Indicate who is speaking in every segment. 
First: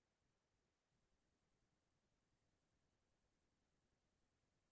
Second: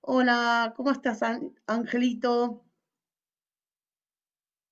Speaker 1: Hola, ¿cómo estás, Angelito?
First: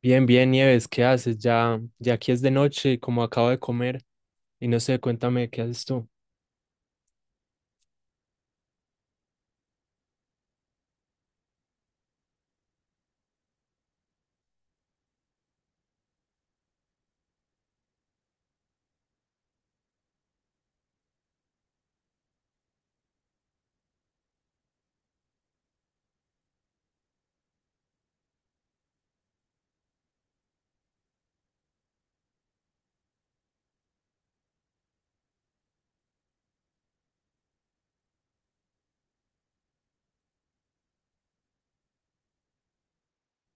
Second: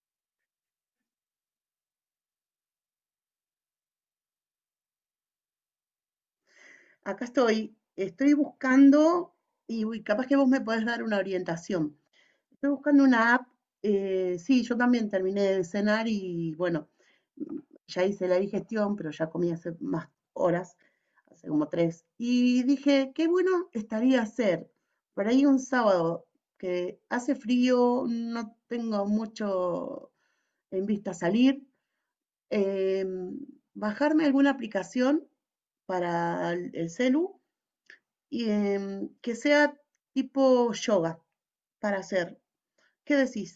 Speaker 2: Bien, bien, Nieves, ¿qué haces? Ya, ya aquí es de noche, y como acabo de comer, y no sé, cuéntame, ¿qué haces tú?
Speaker 1: Acá estoy. Estoy buscando. Uy, capaz que vos me podés dar una orientación. Estoy buscando una app. Sí, yo también terminé de cenar y bueno, mm, ya hice la digestión, pero ya comí hace más horas, hace como tres. Y dije, qué bueno estaría hacer por ahí un sábado que hace frío, no tengo mucho en vista salir. em, Bajarme alguna aplicación para el celu y que sea tipo yoga para hacer. ¿Qué decís?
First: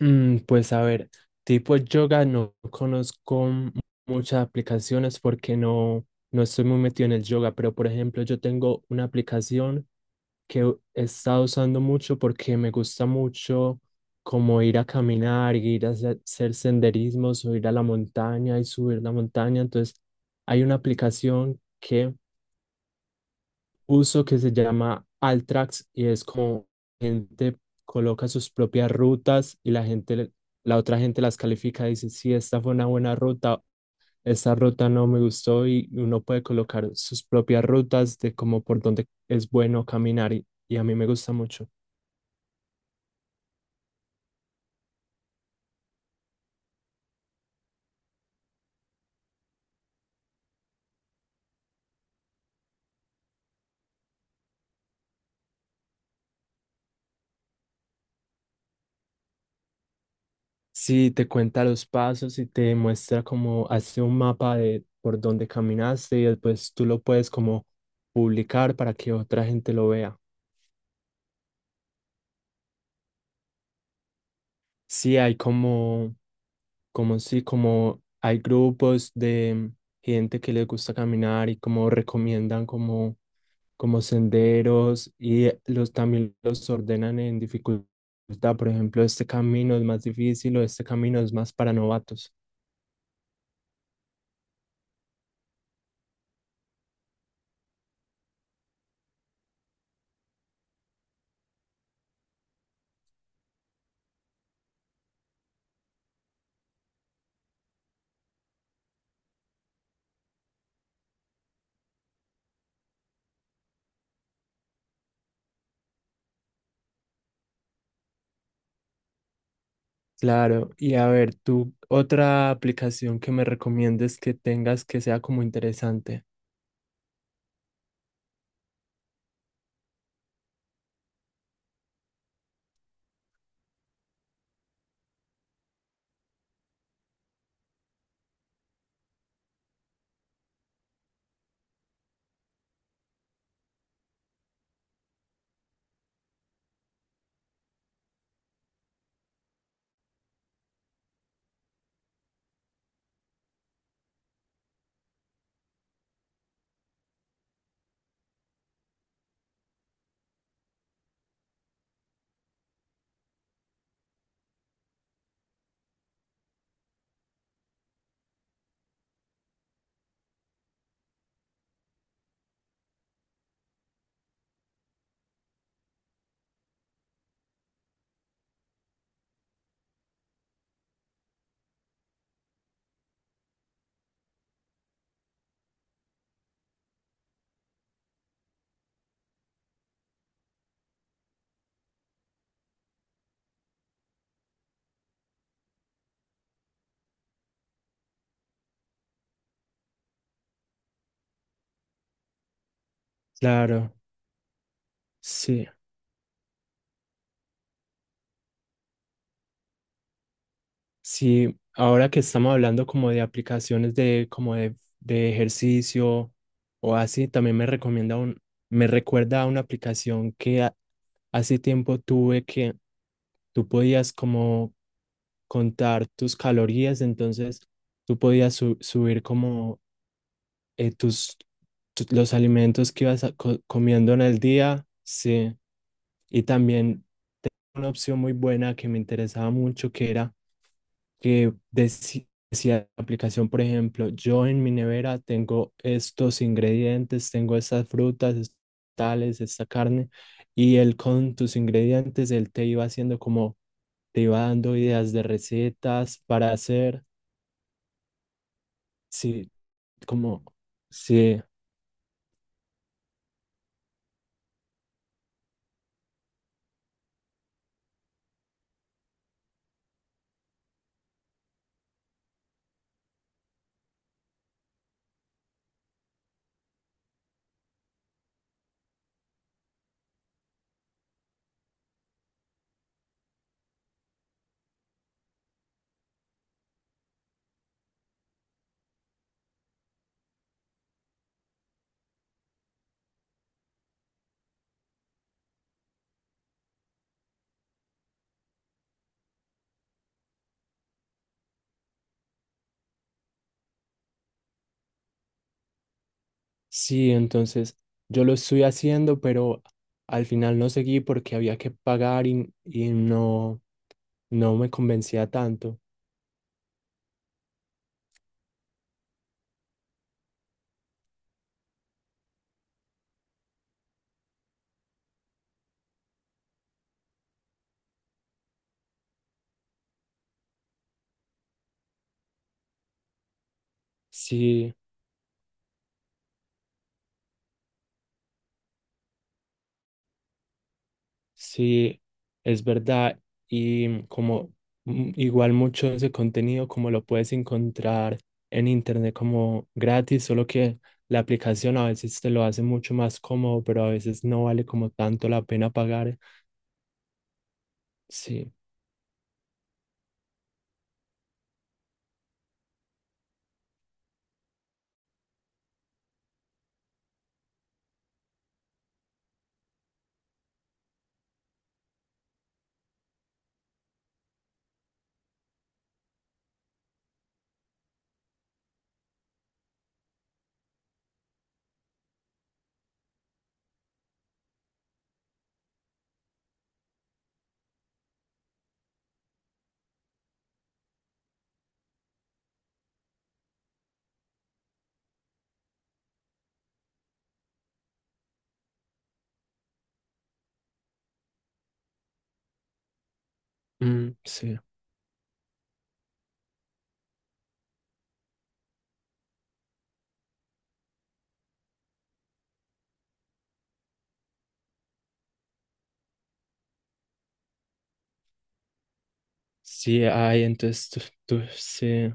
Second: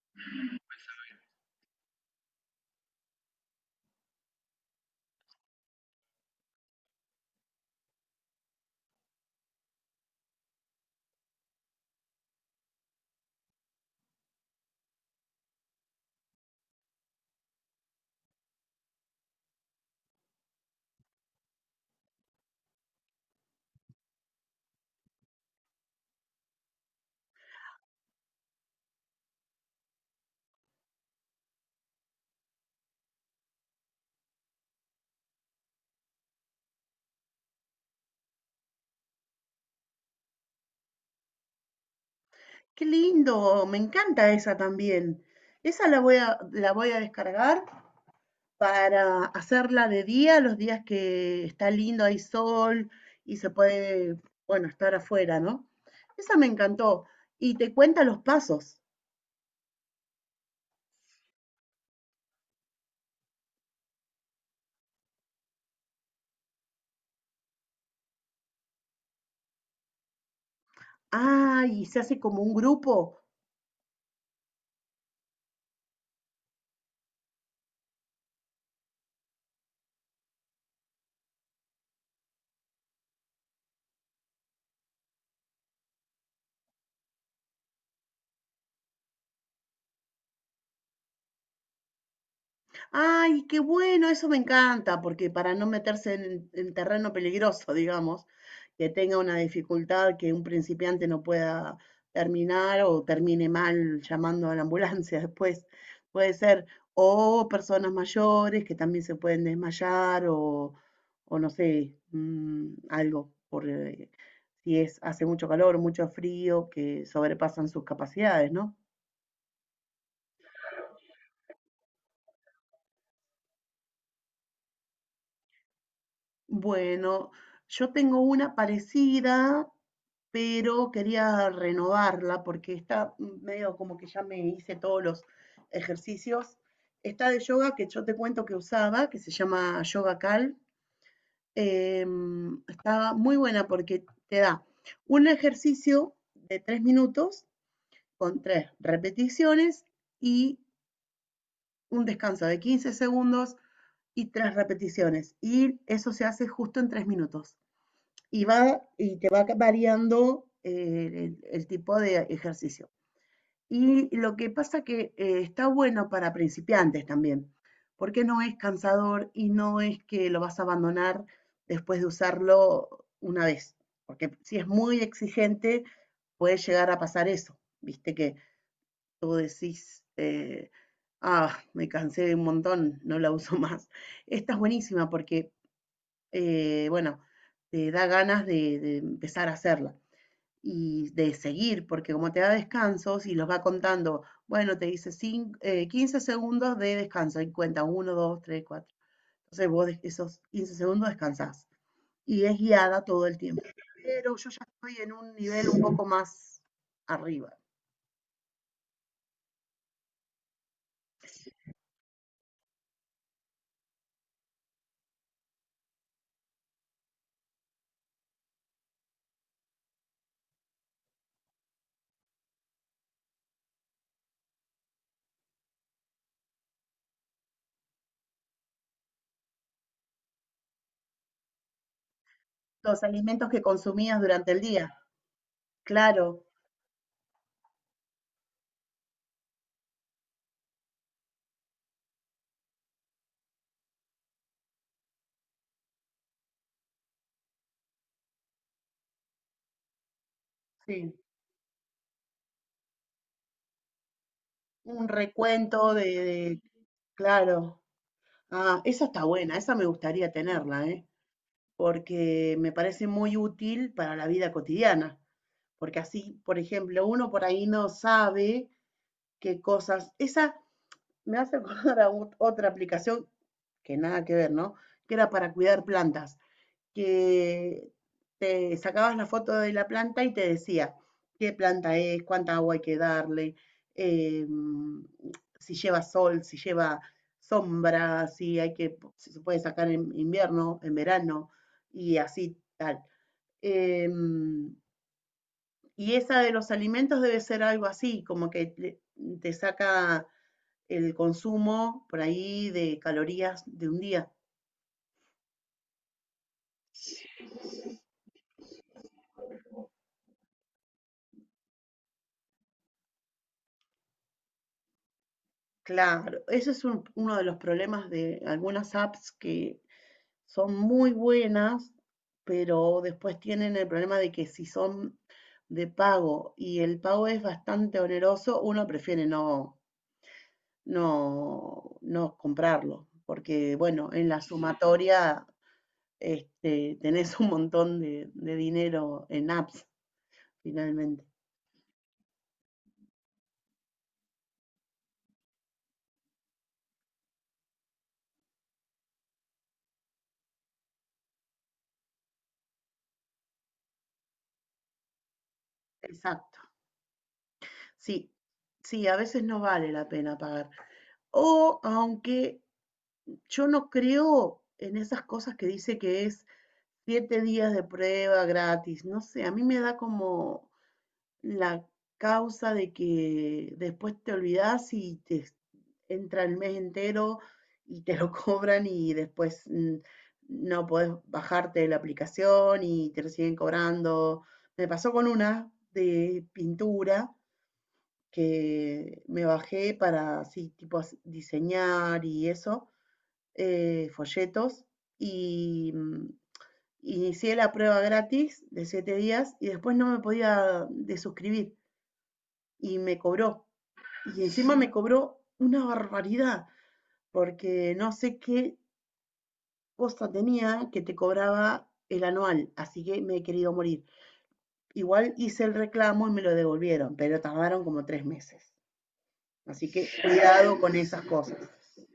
Speaker 2: Mm, pues a ver, tipo yoga no conozco muchas aplicaciones porque no estoy muy metido en el yoga, pero por ejemplo, yo tengo una aplicación que he estado usando mucho porque me gusta mucho como ir a caminar, ir a hacer senderismos o ir a la montaña y subir la montaña. Entonces, hay una aplicación que uso que se llama Altrax y es como gente coloca sus propias rutas y la otra gente las califica y dice, sí, esta fue una buena ruta, esta ruta no me gustó y uno puede colocar sus propias rutas de como por dónde es bueno caminar y a mí me gusta mucho.
Speaker 1: Qué lindo, me encanta esa también. Esa la voy a descargar para hacerla de día, los días que está lindo, hay sol y se puede, bueno, estar afuera, ¿no? Esa me encantó. Y te cuenta los pasos.
Speaker 2: Sí, te cuenta los pasos y te muestra como hace un mapa de por dónde caminaste y después tú lo puedes como publicar para que otra gente lo vea.
Speaker 1: Ah, y se hace como un grupo.
Speaker 2: Sí, hay como como si, como hay grupos de gente que les gusta caminar y como recomiendan como senderos y los también los ordenan en dificultad. Por ejemplo, este camino es más difícil o este camino es más para novatos.
Speaker 1: Ay, qué bueno, eso me encanta, porque para no meterse en terreno peligroso, digamos, que tenga una dificultad que un principiante no pueda terminar o termine mal llamando a la ambulancia después, puede ser, o personas mayores que también se pueden desmayar o no sé, mm, algo, por, si es, hace mucho calor, mucho frío, que sobrepasan sus capacidades, ¿no?
Speaker 2: Claro, y a ver, tú, otra aplicación que me recomiendes que tengas que sea como interesante.
Speaker 1: Bueno, yo tengo una parecida, pero quería renovarla porque está medio como que ya me hice todos los ejercicios. Está de yoga que yo te cuento que usaba, que se llama Yoga Cal. Está muy buena porque te da un ejercicio de 3 minutos con 3 repeticiones y un descanso de 15 segundos y 3 repeticiones. Y eso se hace justo en 3 minutos. Y te va variando el, tipo de ejercicio. Y lo que pasa que está bueno para principiantes también, porque no es cansador y no es que lo vas a abandonar después de usarlo una vez, porque si es muy exigente puede llegar a pasar eso, viste que tú decís, ah, me cansé de un montón, no la uso más. Esta es buenísima porque bueno, te da ganas de empezar a hacerla y de seguir, porque como te da descansos y los va contando, bueno, te dice 15 segundos de descanso y cuenta uno 2 3 cuatro. Entonces vos esos 15 segundos descansás y es guiada todo el tiempo.
Speaker 2: Claro,
Speaker 1: Pero yo ya estoy en un nivel
Speaker 2: sí.
Speaker 1: un poco más arriba.
Speaker 2: Sí, ahora que estamos hablando como de aplicaciones de como de ejercicio o así, también me recomienda me recuerda a una aplicación que hace tiempo tuve que tú podías como contar tus calorías, entonces tú podías subir como eh, tus, los alimentos
Speaker 1: Los
Speaker 2: que ibas a
Speaker 1: alimentos que
Speaker 2: comiendo
Speaker 1: consumías
Speaker 2: en el
Speaker 1: durante el
Speaker 2: día,
Speaker 1: día,
Speaker 2: sí,
Speaker 1: claro,
Speaker 2: y también una opción muy buena que me interesaba mucho, que era que decía la aplicación, por ejemplo, yo en mi nevera tengo estos ingredientes, tengo estas frutas, estos tales, esta carne, y él
Speaker 1: sí.
Speaker 2: con tus ingredientes, él te iba haciendo como, te iba dando
Speaker 1: Un
Speaker 2: ideas de
Speaker 1: recuento de,
Speaker 2: recetas para
Speaker 1: de-
Speaker 2: hacer,
Speaker 1: Claro. Ah, esa está
Speaker 2: sí,
Speaker 1: buena, esa me gustaría
Speaker 2: como,
Speaker 1: tenerla, ¿eh?
Speaker 2: sí,
Speaker 1: Porque me parece muy útil para la vida cotidiana. Porque así, por ejemplo, uno por ahí no sabe qué cosas. Esa me hace acordar a otra aplicación que nada que ver, ¿no? Que era para cuidar plantas que te sacabas la foto de la planta y te decía qué planta es, cuánta agua hay que darle, eh, si lleva sol, si lleva sombra, si hay que, si se puede sacar en invierno, en verano, y así tal. Eh, y esa de los alimentos debe ser algo así, como que te saca el consumo por ahí de calorías de un día.
Speaker 2: sí, entonces yo lo estoy haciendo, pero al final no seguí porque había que pagar y no. No me convencía tanto.
Speaker 1: Claro, eso es uno de los problemas de algunas apps que son muy buenas, pero después tienen el problema de que si son de pago y el pago es bastante oneroso, uno prefiere no comprarlo, porque bueno, en la
Speaker 2: Sí,
Speaker 1: sumatoria este, tenés un montón de dinero en apps, finalmente.
Speaker 2: sí, es verdad. Y mm, como mm, igual mucho de ese contenido, como lo puedes encontrar en internet como gratis, solo que la aplicación a veces te lo hace mucho más cómodo, pero a veces no vale como tanto la pena pagar.
Speaker 1: Exacto. Sí,
Speaker 2: Sí,
Speaker 1: sí, a veces no vale la pena pagar. O aunque yo no creo en esas cosas que dice que es 7 días de prueba gratis. No sé, a mí me da como la causa de que después te olvidas y te entra el mes entero y te lo cobran y después mm, no podés bajarte de la aplicación y te lo siguen cobrando. Me pasó con una de pintura que me bajé para así, diseñar y eso, folletos y mm, inicié la prueba gratis de 7 días y después no me podía desuscribir y me cobró.
Speaker 2: mm,
Speaker 1: Y
Speaker 2: sí,
Speaker 1: encima me cobró una barbaridad porque no sé qué cosa tenía que te cobraba el anual, así que me he querido morir. Igual hice el reclamo y me lo devolvieron, pero tardaron como 3 meses. Así
Speaker 2: sí,
Speaker 1: que
Speaker 2: hay,
Speaker 1: cuidado
Speaker 2: entonces
Speaker 1: con esas
Speaker 2: tú
Speaker 1: cosas.
Speaker 2: sí.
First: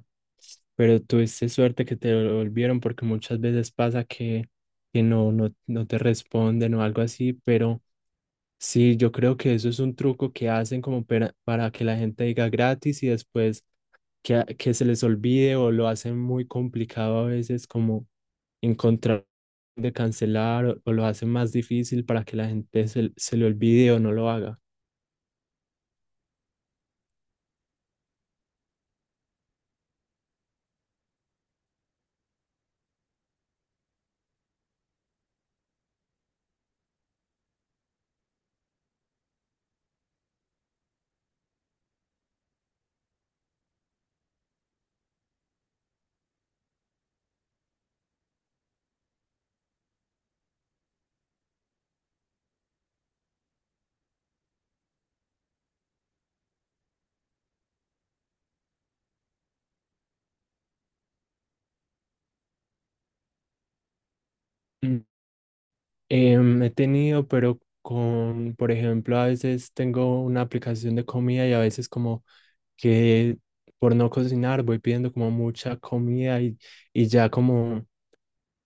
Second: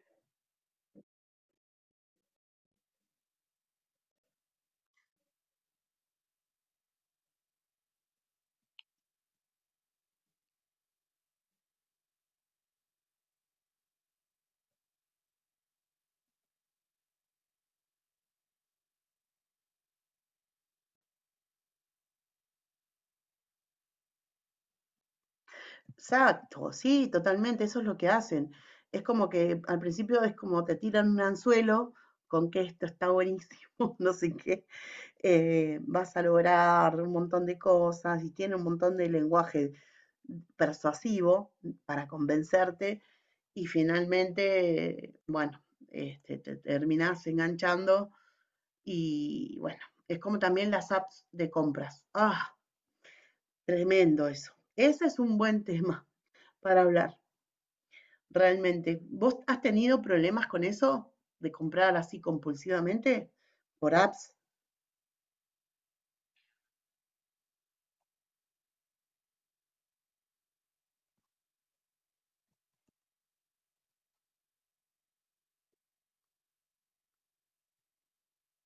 Speaker 2: Pero tuviste suerte que te volvieron porque muchas veces pasa que no te responden o algo así, pero sí, yo creo que eso es un truco que hacen como para que la gente diga gratis y después que, que se les olvide o lo hacen muy complicado a veces como encontrar de cancelar o lo hacen más difícil para que la gente se le olvide o no lo haga.
Speaker 1: Exacto, sí, totalmente, eso es lo que hacen. Es como que al principio es como te tiran un anzuelo con que esto está buenísimo, no sé qué, vas a lograr un montón de cosas y tiene un montón de lenguaje persuasivo para convencerte y finalmente, bueno, este, te terminás enganchando y bueno, es como también las apps de compras. Ah, tremendo eso. Ese es un buen tema para hablar. Realmente. ¿Vos has tenido problemas con eso de comprar así compulsivamente por apps?
Speaker 2: Mm. Em, he tenido, pero con, por ejemplo, a veces tengo una aplicación de comida y a veces como que por no cocinar voy pidiendo como mucha comida y ya como...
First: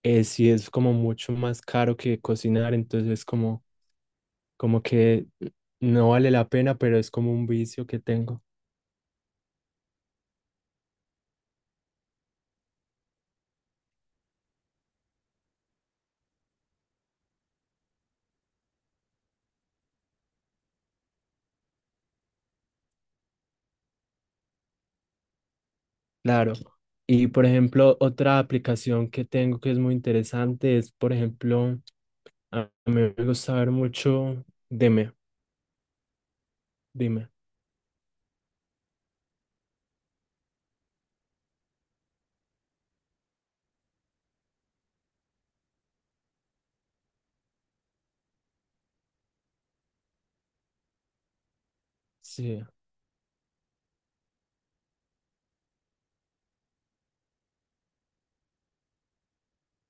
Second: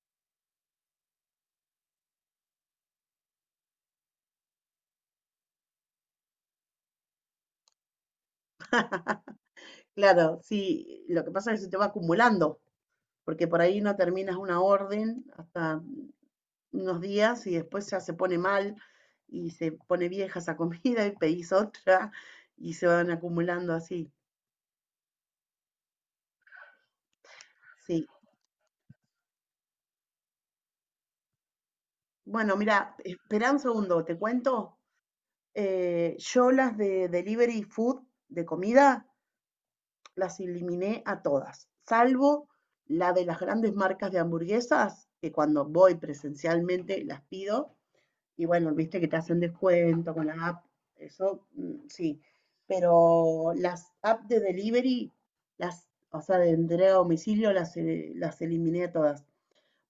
Speaker 2: sí es como mucho más caro que cocinar, entonces como, como que no vale la pena, pero es como un vicio que tengo.
Speaker 1: Claro, sí, lo que pasa es que se te va acumulando, porque por ahí no terminas una orden hasta unos días y después ya se pone mal y se pone vieja esa comida y pedís otra y se van acumulando así.
Speaker 2: Claro. Y por ejemplo,
Speaker 1: Sí.
Speaker 2: otra aplicación que tengo que es muy interesante es, por ejemplo,
Speaker 1: Bueno,
Speaker 2: a
Speaker 1: mira,
Speaker 2: mí me
Speaker 1: espera
Speaker 2: gusta
Speaker 1: un
Speaker 2: ver
Speaker 1: segundo, te
Speaker 2: mucho,
Speaker 1: cuento.
Speaker 2: dime,
Speaker 1: Yo las de
Speaker 2: dime.
Speaker 1: delivery food, de comida, las eliminé a todas, salvo la de las grandes marcas de hamburguesas, que cuando voy presencialmente las pido, y bueno, viste que te hacen descuento con la app, eso mm, sí,
Speaker 2: Sí,
Speaker 1: pero las apps de delivery, las, o sea, de entrega a domicilio, las eliminé a todas,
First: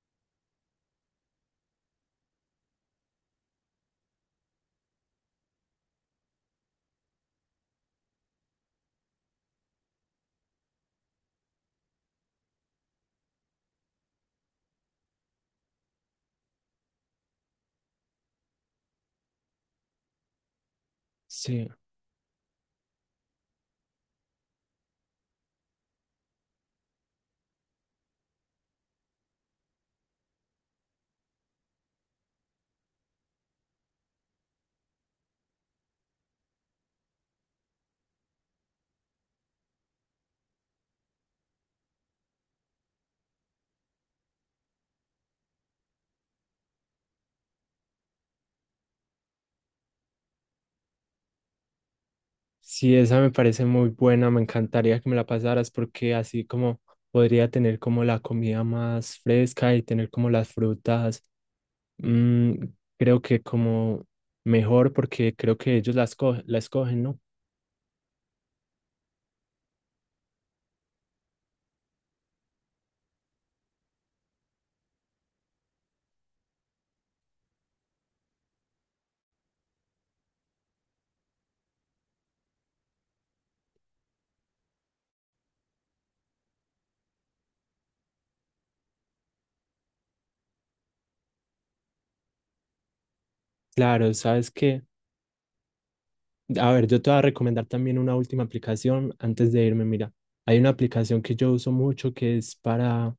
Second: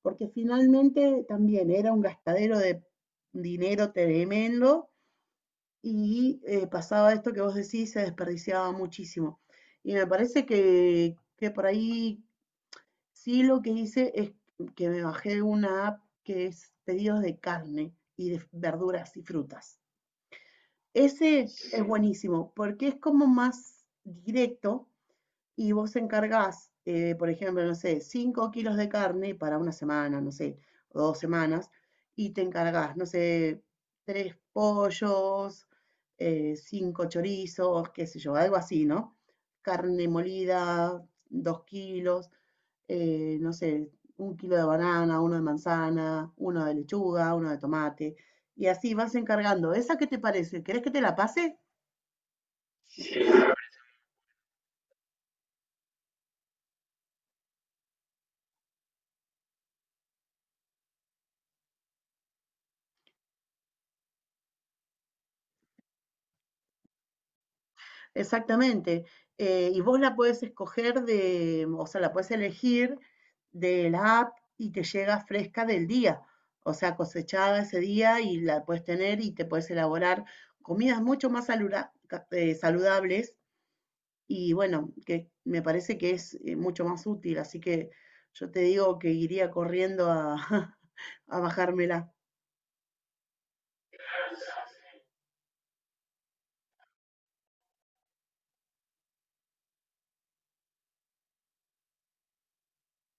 Speaker 1: porque finalmente también era un gastadero de dinero tremendo y pasaba esto que vos decís, se desperdiciaba muchísimo. Y me parece que por ahí sí, lo que hice es que me bajé una app que es pedidos de carne y de verduras y frutas. Ese
Speaker 2: sí.
Speaker 1: es buenísimo porque es como más directo y vos encargás, por ejemplo, no sé, 5 kilos de carne para una semana, no sé, o 2 semanas, y te encargás, no sé, 3 pollos, 5 chorizos, qué sé yo, algo así, ¿no? Carne molida, 2 kilos, no sé, 1 kilo de banana, uno de manzana, uno de lechuga, uno de tomate, y así vas encargando. ¿Esa qué te parece? ¿Querés que te la pase?
Speaker 2: Sí, esa me parece muy buena, me encantaría que me la pasaras porque así como podría tener como la comida más fresca y tener como las frutas. Mm, creo que como mejor porque creo que ellos la escogen, ¿no?
Speaker 1: Exactamente. Y vos la puedes escoger de, o sea, la puedes elegir de la app y te llega fresca del día, o sea, cosechada ese día y la puedes tener y te puedes elaborar comidas mucho más saludables y bueno, que me parece que es mucho más útil, así que yo te digo que iría corriendo a, a bajármela.
Speaker 2: Claro, sabes que, a ver, yo te voy a recomendar también una última aplicación antes de irme. Mira, hay una aplicación que yo uso mucho que es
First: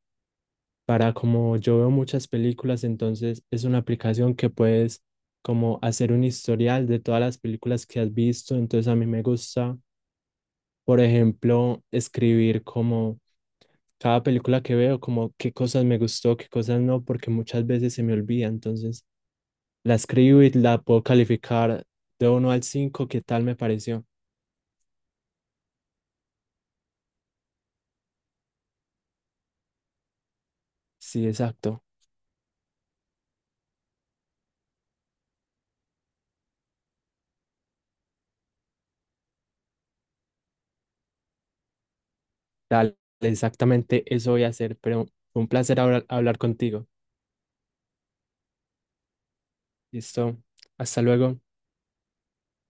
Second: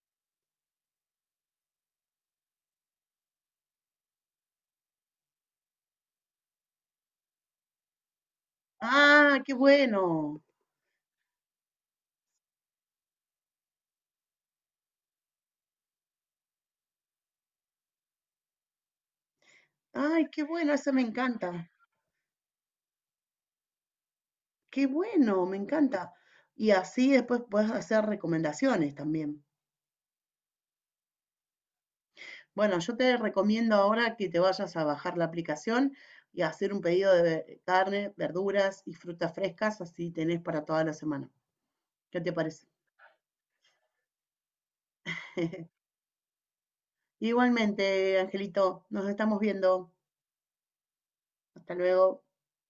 Speaker 2: para como yo veo muchas películas, entonces es una aplicación que puedes como hacer un historial de todas las películas que has visto, entonces a mí me
Speaker 1: Ah, qué
Speaker 2: gusta.
Speaker 1: bueno.
Speaker 2: Por ejemplo, escribir como cada película que veo, como qué cosas me gustó, qué cosas no, porque muchas veces se me olvida. Entonces, la
Speaker 1: Ay, qué
Speaker 2: escribo y
Speaker 1: bueno,
Speaker 2: la
Speaker 1: esa me
Speaker 2: puedo
Speaker 1: encanta.
Speaker 2: calificar de uno al 5 qué tal me pareció.
Speaker 1: Qué bueno, me encanta. Y así después puedes hacer recomendaciones también.
Speaker 2: Sí, exacto.
Speaker 1: Bueno, yo te recomiendo ahora que te vayas a bajar la aplicación y hacer un pedido de carne, verduras y frutas frescas, así tenés para toda la semana. ¿Qué te parece?
Speaker 2: Dale, exactamente eso voy a hacer, pero fue un placer hablar contigo.
Speaker 1: Igualmente, Angelito, nos estamos viendo.
Speaker 2: Listo. Hasta luego.
Speaker 1: Hasta luego.